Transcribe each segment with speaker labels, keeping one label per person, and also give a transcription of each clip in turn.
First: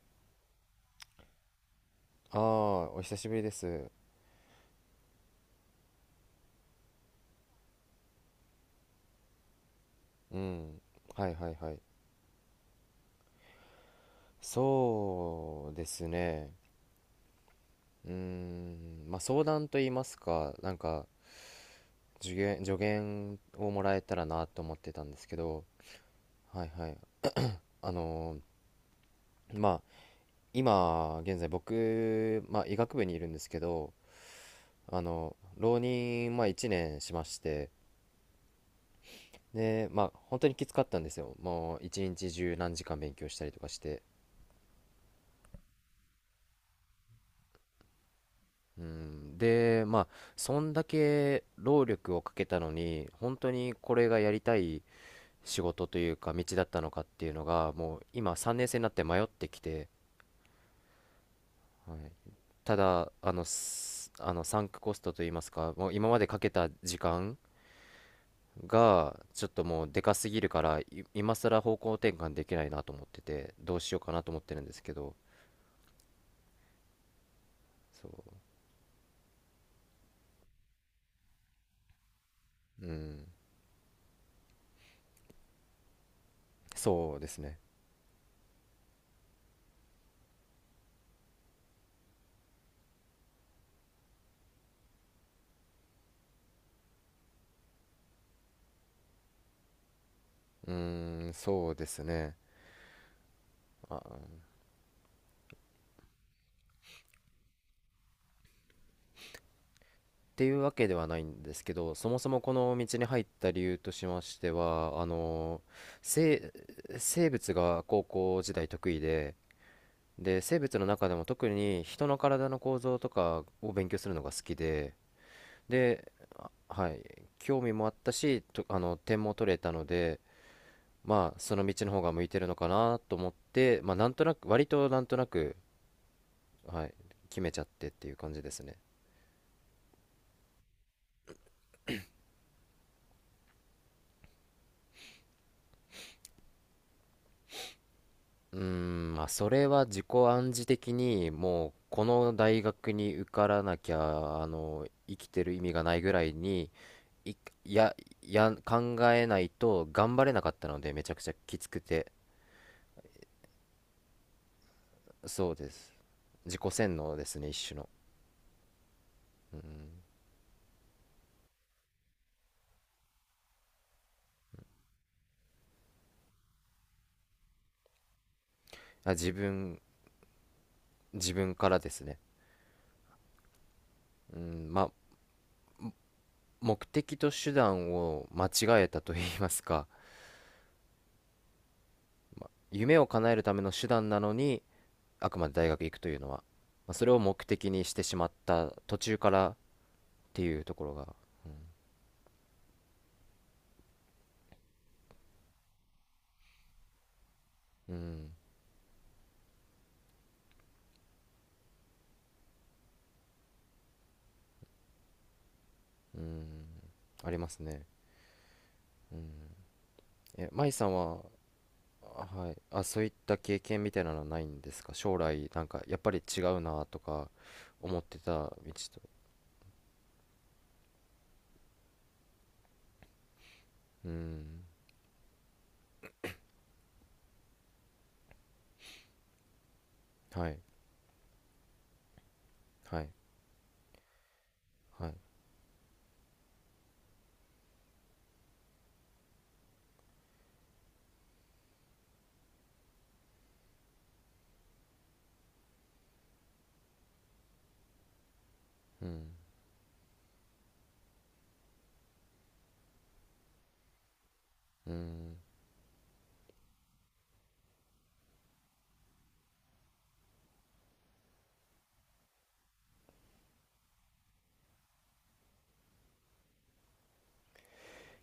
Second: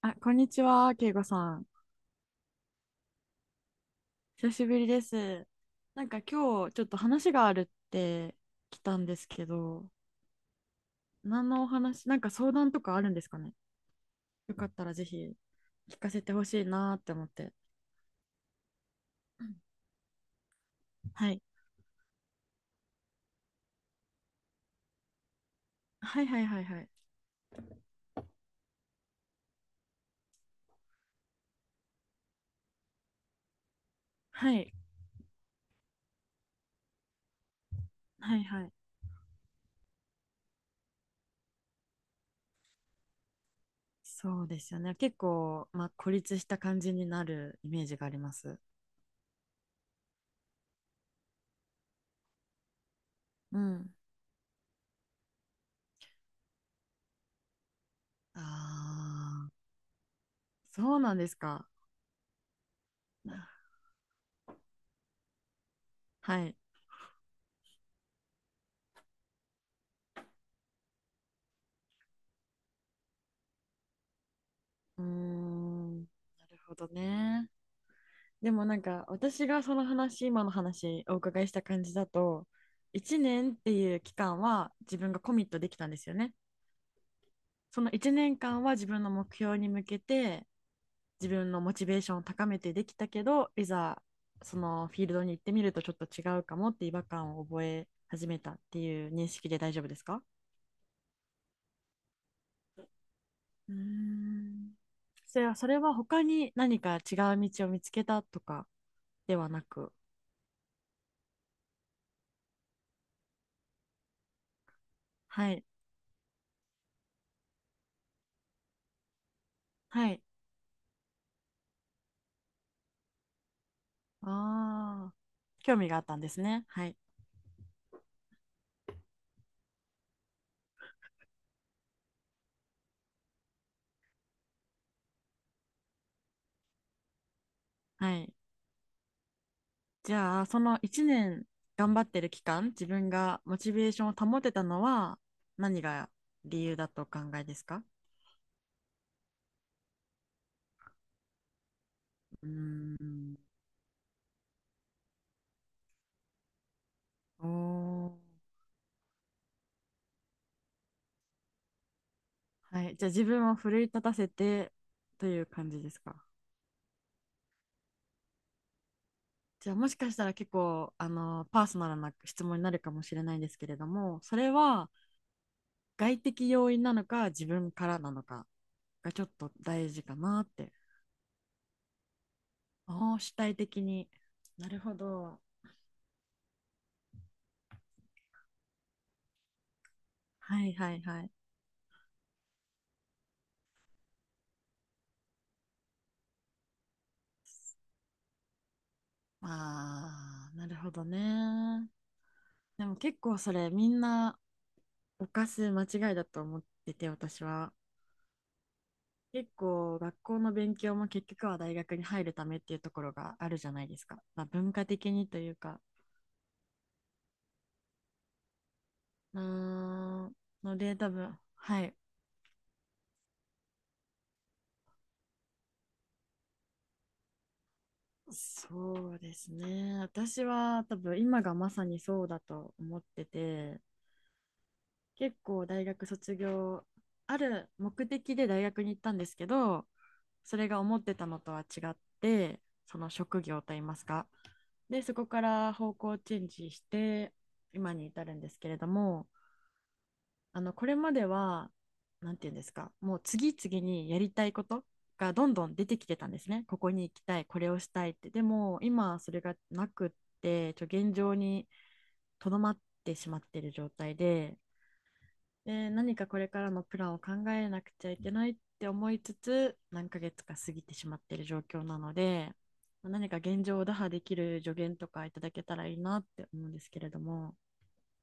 Speaker 1: あ、こんにちは、けいこさん。
Speaker 2: ああ、お久しぶりです。
Speaker 1: 久しぶりです。なんか今日ちょっと話があるって来たんですけど、
Speaker 2: うん。はい
Speaker 1: 何
Speaker 2: はい
Speaker 1: のお
Speaker 2: はい。
Speaker 1: 話、なんか相談とかあるんですかね。よかったらぜひ
Speaker 2: そうで
Speaker 1: 聞
Speaker 2: す
Speaker 1: かせてほ
Speaker 2: ね。
Speaker 1: しいなーって思って。
Speaker 2: うーん。まあ相
Speaker 1: うん、
Speaker 2: 談と言いますか、なんか
Speaker 1: はい。
Speaker 2: 助言をもらえたらなと思ってたんですけど、
Speaker 1: はいはいは
Speaker 2: は
Speaker 1: い
Speaker 2: い
Speaker 1: は
Speaker 2: は
Speaker 1: い。
Speaker 2: い。あのまあ今現在僕、まあ医学部にいるんですけど、
Speaker 1: はい。
Speaker 2: 浪人、まあ1年しまして、
Speaker 1: はいはい。
Speaker 2: で、まあ本当にきつかったんですよ。もう一日中何時間勉強したりとかして。
Speaker 1: そうですよね。結構、まあ、孤立した感じになるイメージがあります。
Speaker 2: うん、で、まあ、そんだけ労力をかけたのに、本当
Speaker 1: う
Speaker 2: にこ
Speaker 1: ん。
Speaker 2: れがやりたい仕事というか、道だったのかっていうのが、もう今、
Speaker 1: あ
Speaker 2: 3年生になって迷って
Speaker 1: あ、
Speaker 2: きて。
Speaker 1: そうなんですか。
Speaker 2: はい、ただ、あの、すあのサンクコストといいますか、もう今までか
Speaker 1: は
Speaker 2: け
Speaker 1: い。
Speaker 2: た時間が、ちょっともうでかすぎるから、今更方向転換できないなと思ってて、どうしようかなと思ってるんですけ
Speaker 1: うー
Speaker 2: ど。
Speaker 1: ん。なるほどね。
Speaker 2: そう、
Speaker 1: でもなんか私がその話今の話お伺いした感じだと
Speaker 2: う
Speaker 1: 1
Speaker 2: ん、
Speaker 1: 年っていう期間は自分がコミットできたんですよね。
Speaker 2: そうですね、
Speaker 1: その1年間は自分の目標に向けて自分のモチベーションを高めてできたけど、いざそのフィールドに行ってみるとちょっと違うかもって違和感を覚え始めたっていう認識で大丈夫ですか？
Speaker 2: うん、そうですね。
Speaker 1: うーん、それは他に何か違う道を見つけたとかではなく。
Speaker 2: っていうわけではないんですけど、そもそもこの道に入った理由としましては、
Speaker 1: はい
Speaker 2: 生、生物が高校時代得意で、
Speaker 1: はい。
Speaker 2: で、生物の中でも特に人の体の構造とかを勉強するのが好きで、
Speaker 1: ああ、興味があっ
Speaker 2: で、
Speaker 1: たんです
Speaker 2: あ、
Speaker 1: ね。は
Speaker 2: は
Speaker 1: い。
Speaker 2: い、興味もあったし、と、点も取れたので、まあ、その道の方が向いてるのかなと思って、まあ、なんとなく、割となんとなく、はい、決めちゃってってい
Speaker 1: は
Speaker 2: う感
Speaker 1: い。
Speaker 2: じですね。
Speaker 1: じゃあ、その1年頑張ってる期間、自分がモチベーションを保てたのは何が理由だとお考えですか？
Speaker 2: うーん、まあ、それは自己暗示的にもうこの
Speaker 1: う
Speaker 2: 大学
Speaker 1: ー
Speaker 2: に受
Speaker 1: ん。
Speaker 2: からなきゃ生きてる意味がないぐらいにい、や、
Speaker 1: おー。
Speaker 2: 考えないと頑張れなかったのでめちゃくちゃきつくて。
Speaker 1: はい。じゃあ、自分を奮い立たせてという
Speaker 2: そうで
Speaker 1: 感じ
Speaker 2: す、
Speaker 1: ですか？
Speaker 2: 自己洗脳ですね一種の。うん、
Speaker 1: じゃあ、もしかしたら結構、パーソナルな質問になるかもしれないんですけれども、それは外的要因なのか自分からなのか
Speaker 2: あ、
Speaker 1: がちょっ
Speaker 2: 自
Speaker 1: と
Speaker 2: 分
Speaker 1: 大事かなって。
Speaker 2: 自分からですね。
Speaker 1: ああ、主体的に。
Speaker 2: うん、
Speaker 1: なる
Speaker 2: ま
Speaker 1: ほど。
Speaker 2: あ目的と手段を間違えたと言いますか、
Speaker 1: はいはいはい。
Speaker 2: 夢を叶えるための手段なのにあくまで大学行くというのは、まあ、それを目的にしてしまった途中からって
Speaker 1: ああ、
Speaker 2: いう
Speaker 1: な
Speaker 2: と
Speaker 1: る
Speaker 2: こ
Speaker 1: ほ
Speaker 2: ろ
Speaker 1: ど
Speaker 2: が。
Speaker 1: ね。でも結構それみんな犯す間違いだと思ってて、私は。
Speaker 2: うん、
Speaker 1: 結構学校の勉強も結局は大学に入るためっていうところがあるじゃないですか。まあ、文化的にというか。
Speaker 2: うん、ありますね。う
Speaker 1: うー
Speaker 2: ん。
Speaker 1: ん。
Speaker 2: え、舞
Speaker 1: の
Speaker 2: さん
Speaker 1: で多
Speaker 2: は、
Speaker 1: 分、はい。
Speaker 2: はい、あ、そういった経験みたいなのはないんですか、将来、なんか、やっぱり違うなとか、思ってた道と。
Speaker 1: そうですね。私は多分今がまさにそうだと思ってて。
Speaker 2: うん、
Speaker 1: 結構大学卒業、ある目的で大学に行ったんですけど、
Speaker 2: は
Speaker 1: そ
Speaker 2: い、
Speaker 1: れが思ってたのとは違って、そ
Speaker 2: は
Speaker 1: の
Speaker 2: い、
Speaker 1: 職業といいますか、で
Speaker 2: はい、
Speaker 1: そこから方向チェンジして今に至るんですけれども、これまでは、なんていうんですか、もう次々にやりたいことがどんどん出てきてたんですね。ここに行きたい、これをしたいって。でも
Speaker 2: う
Speaker 1: 今
Speaker 2: ん、
Speaker 1: それがなくって、現状にとどまってしまっている状態で、
Speaker 2: うん。
Speaker 1: で何かこれからのプランを考えなくちゃいけないって思いつつ何ヶ月か過ぎてしまっている状況なので、何か現状を打破できる助言とかいただけたらいいなって思うんですけれども。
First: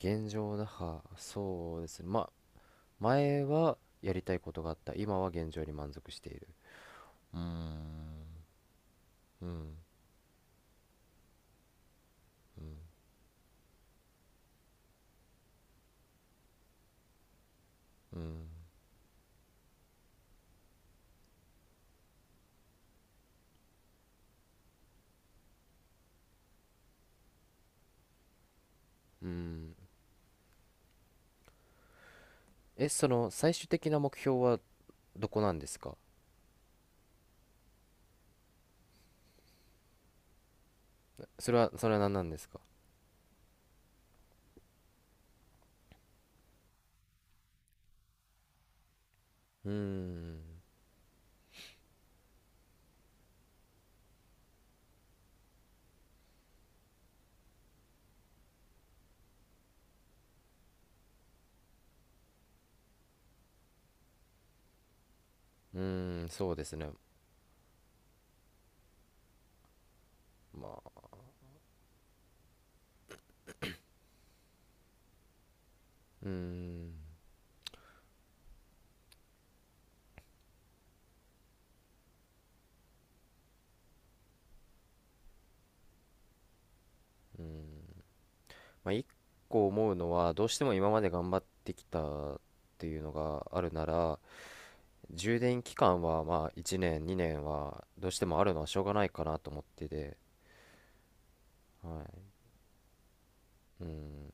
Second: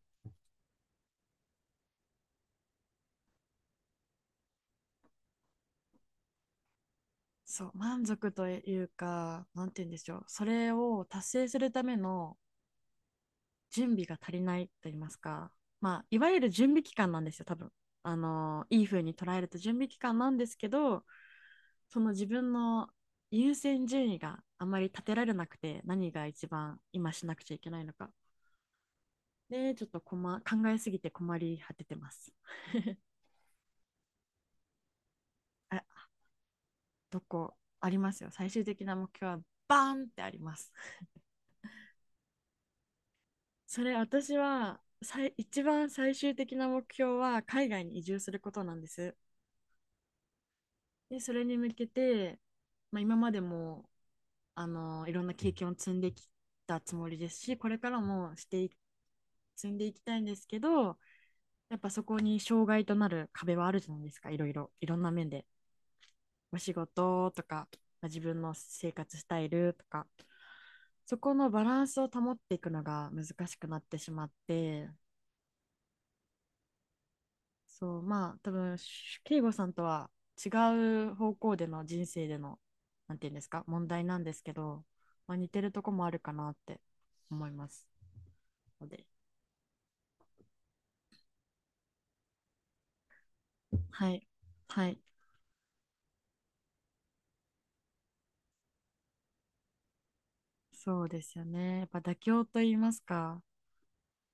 Speaker 2: 現状打破、そうですね。まあ、前はやりたいことがあった。今は現状に満足している。う
Speaker 1: そう、
Speaker 2: ん、
Speaker 1: 満足という
Speaker 2: う
Speaker 1: か何
Speaker 2: ん、
Speaker 1: て言うんでしょう、それを達成するための
Speaker 2: うん、
Speaker 1: 準備が足りないと言いますか、まあいわゆる準備期間なんですよ、多分。
Speaker 2: うん。
Speaker 1: いい風に捉えると準備期間なんですけど、その自分の優先順位があまり立てられなくて、何が一番今しなくちゃいけないのか。
Speaker 2: うん。
Speaker 1: で、ちょっと考えすぎて困り果ててます。
Speaker 2: え、その最終的な目標はどこなんです
Speaker 1: あ、
Speaker 2: か？
Speaker 1: どこありますよ。最終的な目標はバーンってあります。
Speaker 2: それは何なんですか？
Speaker 1: それ、私は一番最終的な目標は海外に移住することなんです。
Speaker 2: うーん。
Speaker 1: で、それに向けて、まあ、今までもいろんな経験を積んできたつもりですし、これからも積んでいきたいんですけど、やっぱそこに障害となる壁はあるじゃないですか、いろいろ、いろんな面で。
Speaker 2: うーん、そう
Speaker 1: お
Speaker 2: で
Speaker 1: 仕
Speaker 2: すね。
Speaker 1: 事とか、まあ自分の生活スタイルとか、
Speaker 2: まあ、
Speaker 1: そこのバランスを保っていくのが難しくなってしまって、
Speaker 2: うーん。
Speaker 1: そう、まあ、多分、慶吾さんとは違う方向での人生での、なんていうんですか、問題なんですけど、まあ、似てるとこもあるかなって思いますの
Speaker 2: まあ、一
Speaker 1: で。
Speaker 2: 個思うのは、どうしても今まで頑張ってきたっていうのがあるな
Speaker 1: は
Speaker 2: ら、
Speaker 1: い、はい、
Speaker 2: 充電期間はまあ1年、2年はどうしてもあるのはしょうがないかなと思ってて。
Speaker 1: そうですよね。やっぱ妥
Speaker 2: は
Speaker 1: 協と言いますか、
Speaker 2: い。うん。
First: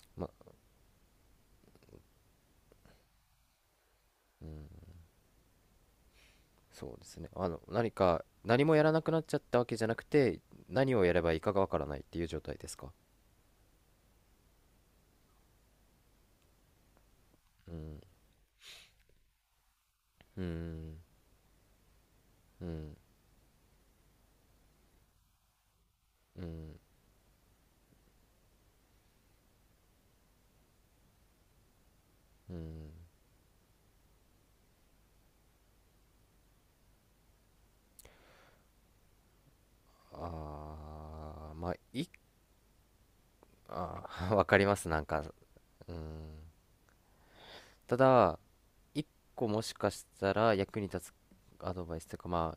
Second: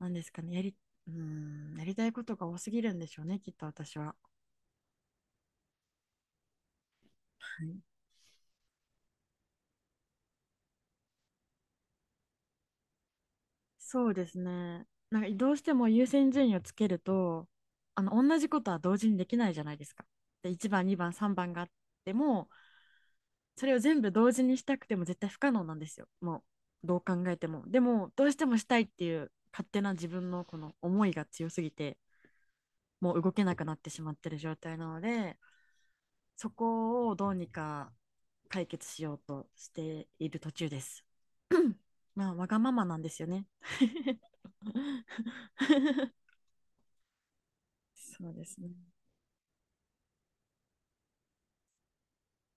Speaker 1: なんで
Speaker 2: まあ、
Speaker 1: すかね、やりたいことが多すぎるんでしょうね、きっと私は。
Speaker 2: そうですね。
Speaker 1: はい、
Speaker 2: 何か、何もやらなくなっちゃったわけじゃなくて、何をやればいいかがわからないっていう状態ですか？
Speaker 1: そうですね。なんかどうしても優先順位をつけると、
Speaker 2: うん、
Speaker 1: 同じことは同時にできないじゃないですか。
Speaker 2: う
Speaker 1: で、1番、
Speaker 2: ん、
Speaker 1: 2番、3番があっても、
Speaker 2: うん、
Speaker 1: それを全部同時にしたくても絶対不可能なんですよ。
Speaker 2: う
Speaker 1: も
Speaker 2: ん、
Speaker 1: う、どう考えても。でも、どうしてもしたいっていう勝手な自分のこの思いが強すぎて、
Speaker 2: うん。
Speaker 1: もう動けなくなってしまってる状態なので、そこをどうにか解決しようとしている途中です
Speaker 2: ああ、まあ、
Speaker 1: まあ、わがままなんですよね
Speaker 2: ああ、 わかります、なんか。う ん、た
Speaker 1: そう
Speaker 2: だ
Speaker 1: ですね。
Speaker 2: 一個もしかしたら役に立つアドバイスというか、ま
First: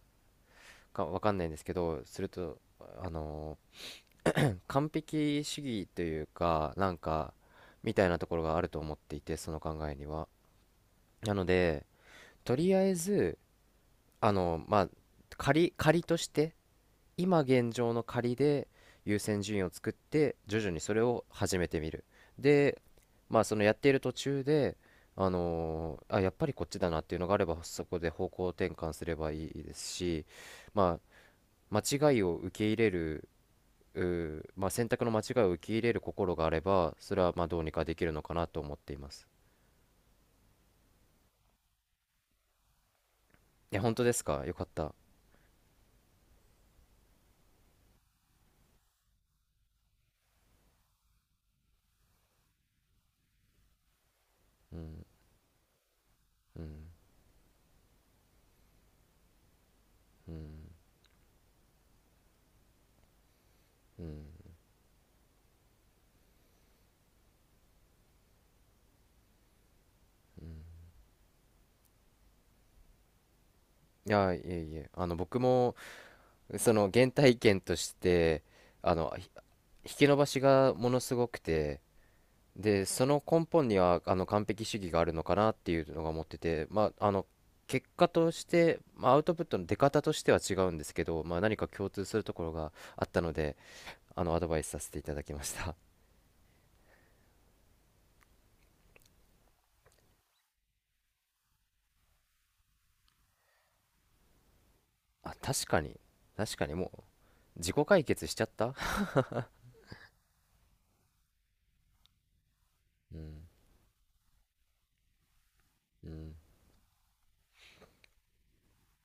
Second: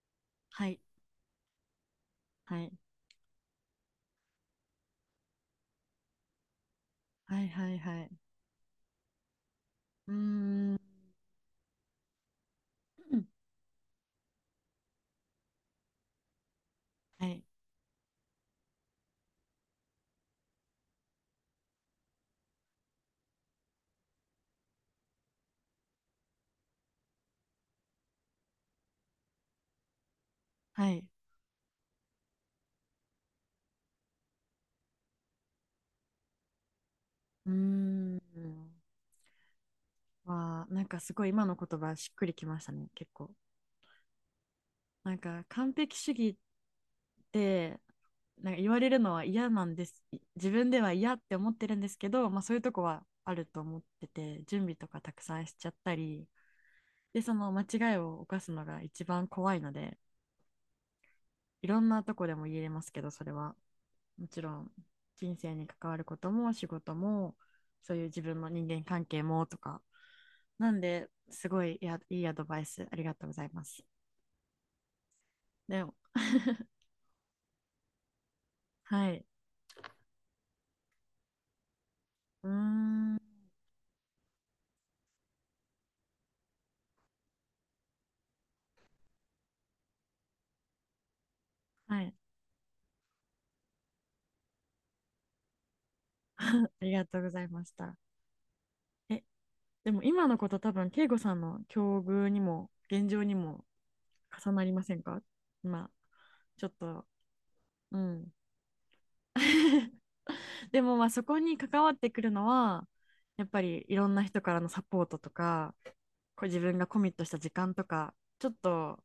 Speaker 1: はい、
Speaker 2: あわかんないんですけど、すると、
Speaker 1: はい、
Speaker 2: 完璧主義というか、なんか
Speaker 1: はい、はい、
Speaker 2: み
Speaker 1: は
Speaker 2: たいな
Speaker 1: い。
Speaker 2: ところがあると思っていて、その考えに
Speaker 1: うー
Speaker 2: は。
Speaker 1: ん、
Speaker 2: なので、とりあえず、まあ仮として、
Speaker 1: は
Speaker 2: 今
Speaker 1: い、
Speaker 2: 現状の仮で優先順位を作って徐々にそれを始めてみる。で、まあ、そのやっている途中で、あ、やっぱりこっちだなっていうのがあれば、そこで方向転換すればいいですし、
Speaker 1: は
Speaker 2: まあ
Speaker 1: い。
Speaker 2: 間違いを受け入れる、うまあ、選択の間違いを受け入れる心があればそれはまあ
Speaker 1: うー
Speaker 2: どうにかできる
Speaker 1: ん。
Speaker 2: のかなと思っています。
Speaker 1: わあ、なんかすごい今の言葉しっくりきましたね、結構。
Speaker 2: いや、本当ですか、よかった。
Speaker 1: なんか完璧主義でなんか言われるのは嫌なんです。自分では嫌って思ってるんですけど、まあ、そういうとこはあると思ってて、準
Speaker 2: う
Speaker 1: 備とか
Speaker 2: ん、
Speaker 1: たくさんしちゃったり
Speaker 2: うん、
Speaker 1: で、その間違いを犯すのが一番怖いので、
Speaker 2: うん、
Speaker 1: いろんなとこでも言えますけど、それは
Speaker 2: うん。
Speaker 1: もちろん人生に関わることも仕事も、そういう自分の人間関係もとか。なんですごい、いや、いいアドバイスありがとうございます。
Speaker 2: いや、いえ、いえ、僕も
Speaker 1: でも
Speaker 2: そ の原体験として、あ
Speaker 1: は
Speaker 2: の
Speaker 1: い、
Speaker 2: ひ引き伸ばしがものすごくて、
Speaker 1: うー
Speaker 2: でそ
Speaker 1: ん、
Speaker 2: の根本には完璧主義があるのかなっていうのが思ってて、まあ、結果として、まあ、アウトプットの出方としては違うんですけど、まあ、何か共
Speaker 1: は
Speaker 2: 通
Speaker 1: い、
Speaker 2: するところがあったので、アドバイスさせていただきました。
Speaker 1: ありがとうございました。え、でも今のこと多分、慶吾さんの境遇にも、現状にも重なりませんか？
Speaker 2: あ、確か
Speaker 1: まあ
Speaker 2: に。確
Speaker 1: ち
Speaker 2: か
Speaker 1: ょっ
Speaker 2: にもう
Speaker 1: と、
Speaker 2: 自己
Speaker 1: う
Speaker 2: 解決
Speaker 1: ん
Speaker 2: しちゃった。
Speaker 1: でもまあそこに関わってくるのは、
Speaker 2: うん、
Speaker 1: やっぱりいろんな人からのサポートとか、
Speaker 2: うん。
Speaker 1: こう自分がコミットした時間とか、ちょっと、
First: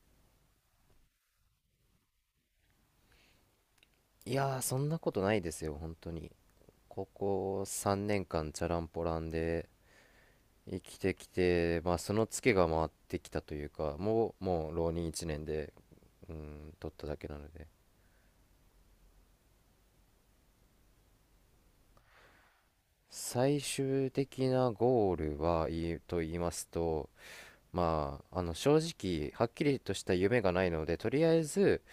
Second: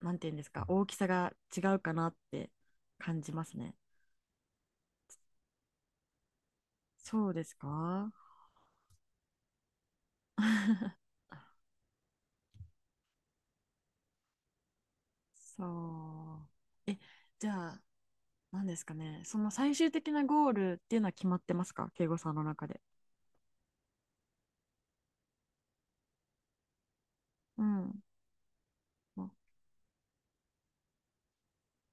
Speaker 1: なんていうんですか、大きさが違うかなって感じますね。
Speaker 2: いやー、そんなことないですよ本当に。こ
Speaker 1: そうです
Speaker 2: こ3
Speaker 1: か
Speaker 2: 年間チャランポランで生きて きて、まあ、そのツケが回ってきたというか、もう浪人1年で、う
Speaker 1: そ
Speaker 2: ん、取
Speaker 1: う。
Speaker 2: っ
Speaker 1: え、
Speaker 2: ただけなの
Speaker 1: じゃ
Speaker 2: で。
Speaker 1: あ、なんですかね、その最終的なゴールっていうのは決まってますか、敬語さんの中で？
Speaker 2: 最終的なゴールはい、と言いますと、
Speaker 1: うん。
Speaker 2: まあ、正直はっきりとした夢がないのでとりあえず、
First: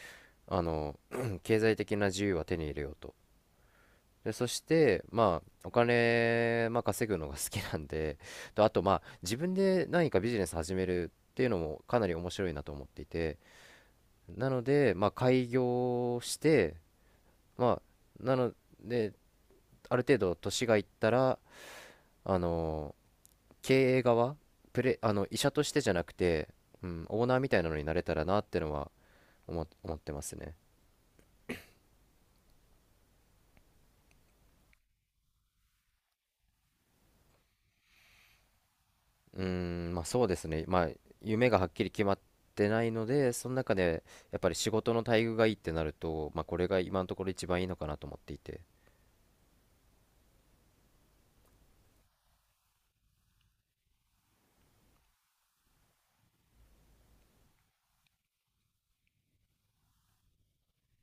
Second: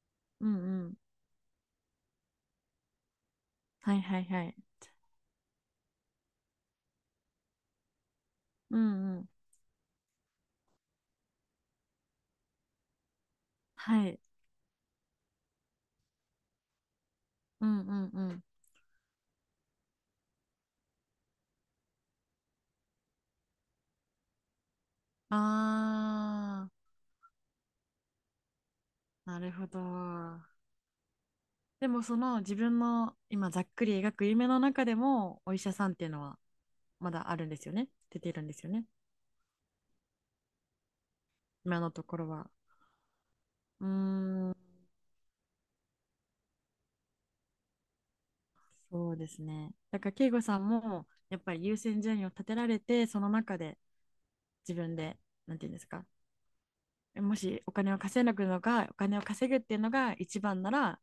Speaker 1: うんう
Speaker 2: あ
Speaker 1: ん。
Speaker 2: の 経済的な自由は手に入れようと。
Speaker 1: はいはい
Speaker 2: で
Speaker 1: は
Speaker 2: そ
Speaker 1: い。
Speaker 2: してまあお金、まあ、稼ぐのが好きなんで、と、あ
Speaker 1: う
Speaker 2: と、まあ
Speaker 1: んうん。
Speaker 2: 自分で何かビジネス始めるっていうのもかなり面白いなと思っていて、
Speaker 1: はい。
Speaker 2: なので、まあ、開業して、
Speaker 1: うん
Speaker 2: ま
Speaker 1: うんう
Speaker 2: あ、な
Speaker 1: ん。
Speaker 2: ので、ある程度年がいったら、あの、経営側、プレ、あの、医者としてじゃなくて、
Speaker 1: あ
Speaker 2: うん、オーナーみたいなのになれたらなってのは、
Speaker 1: ー、なる
Speaker 2: 思、
Speaker 1: ほど。
Speaker 2: 思ってますね。
Speaker 1: でもその自分の今ざっくり描く夢の中でもお医者さんっていうのはまだあるんですよね。出ているんですよね。
Speaker 2: うーん、まあそうですね。まあ、夢がはっ
Speaker 1: 今
Speaker 2: きり
Speaker 1: のと
Speaker 2: 決ま
Speaker 1: こ
Speaker 2: っ
Speaker 1: ろは。
Speaker 2: てないので、その中
Speaker 1: うー
Speaker 2: で、やっぱ
Speaker 1: ん、
Speaker 2: り仕事の待遇がいいってなると、まあこれが今のところ一番いいのかなと思っていて。
Speaker 1: そうですね。だから慶吾さんもやっぱり優先順位を立てられて、その中で自分で、なんていうんですか、もしお金を稼ぐのがお金を稼ぐっていうのが一番なら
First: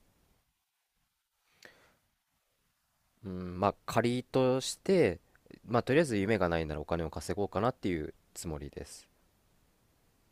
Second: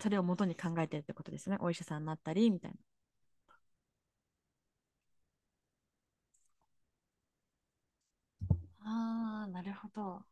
Speaker 1: それを元に考えてるってことですね、お医者さんになったりみたいな。
Speaker 2: うん、まあ仮として、まあとりあえず夢がないならお金を稼ごうかなっていうつもりです。
Speaker 1: ああ、なるほど。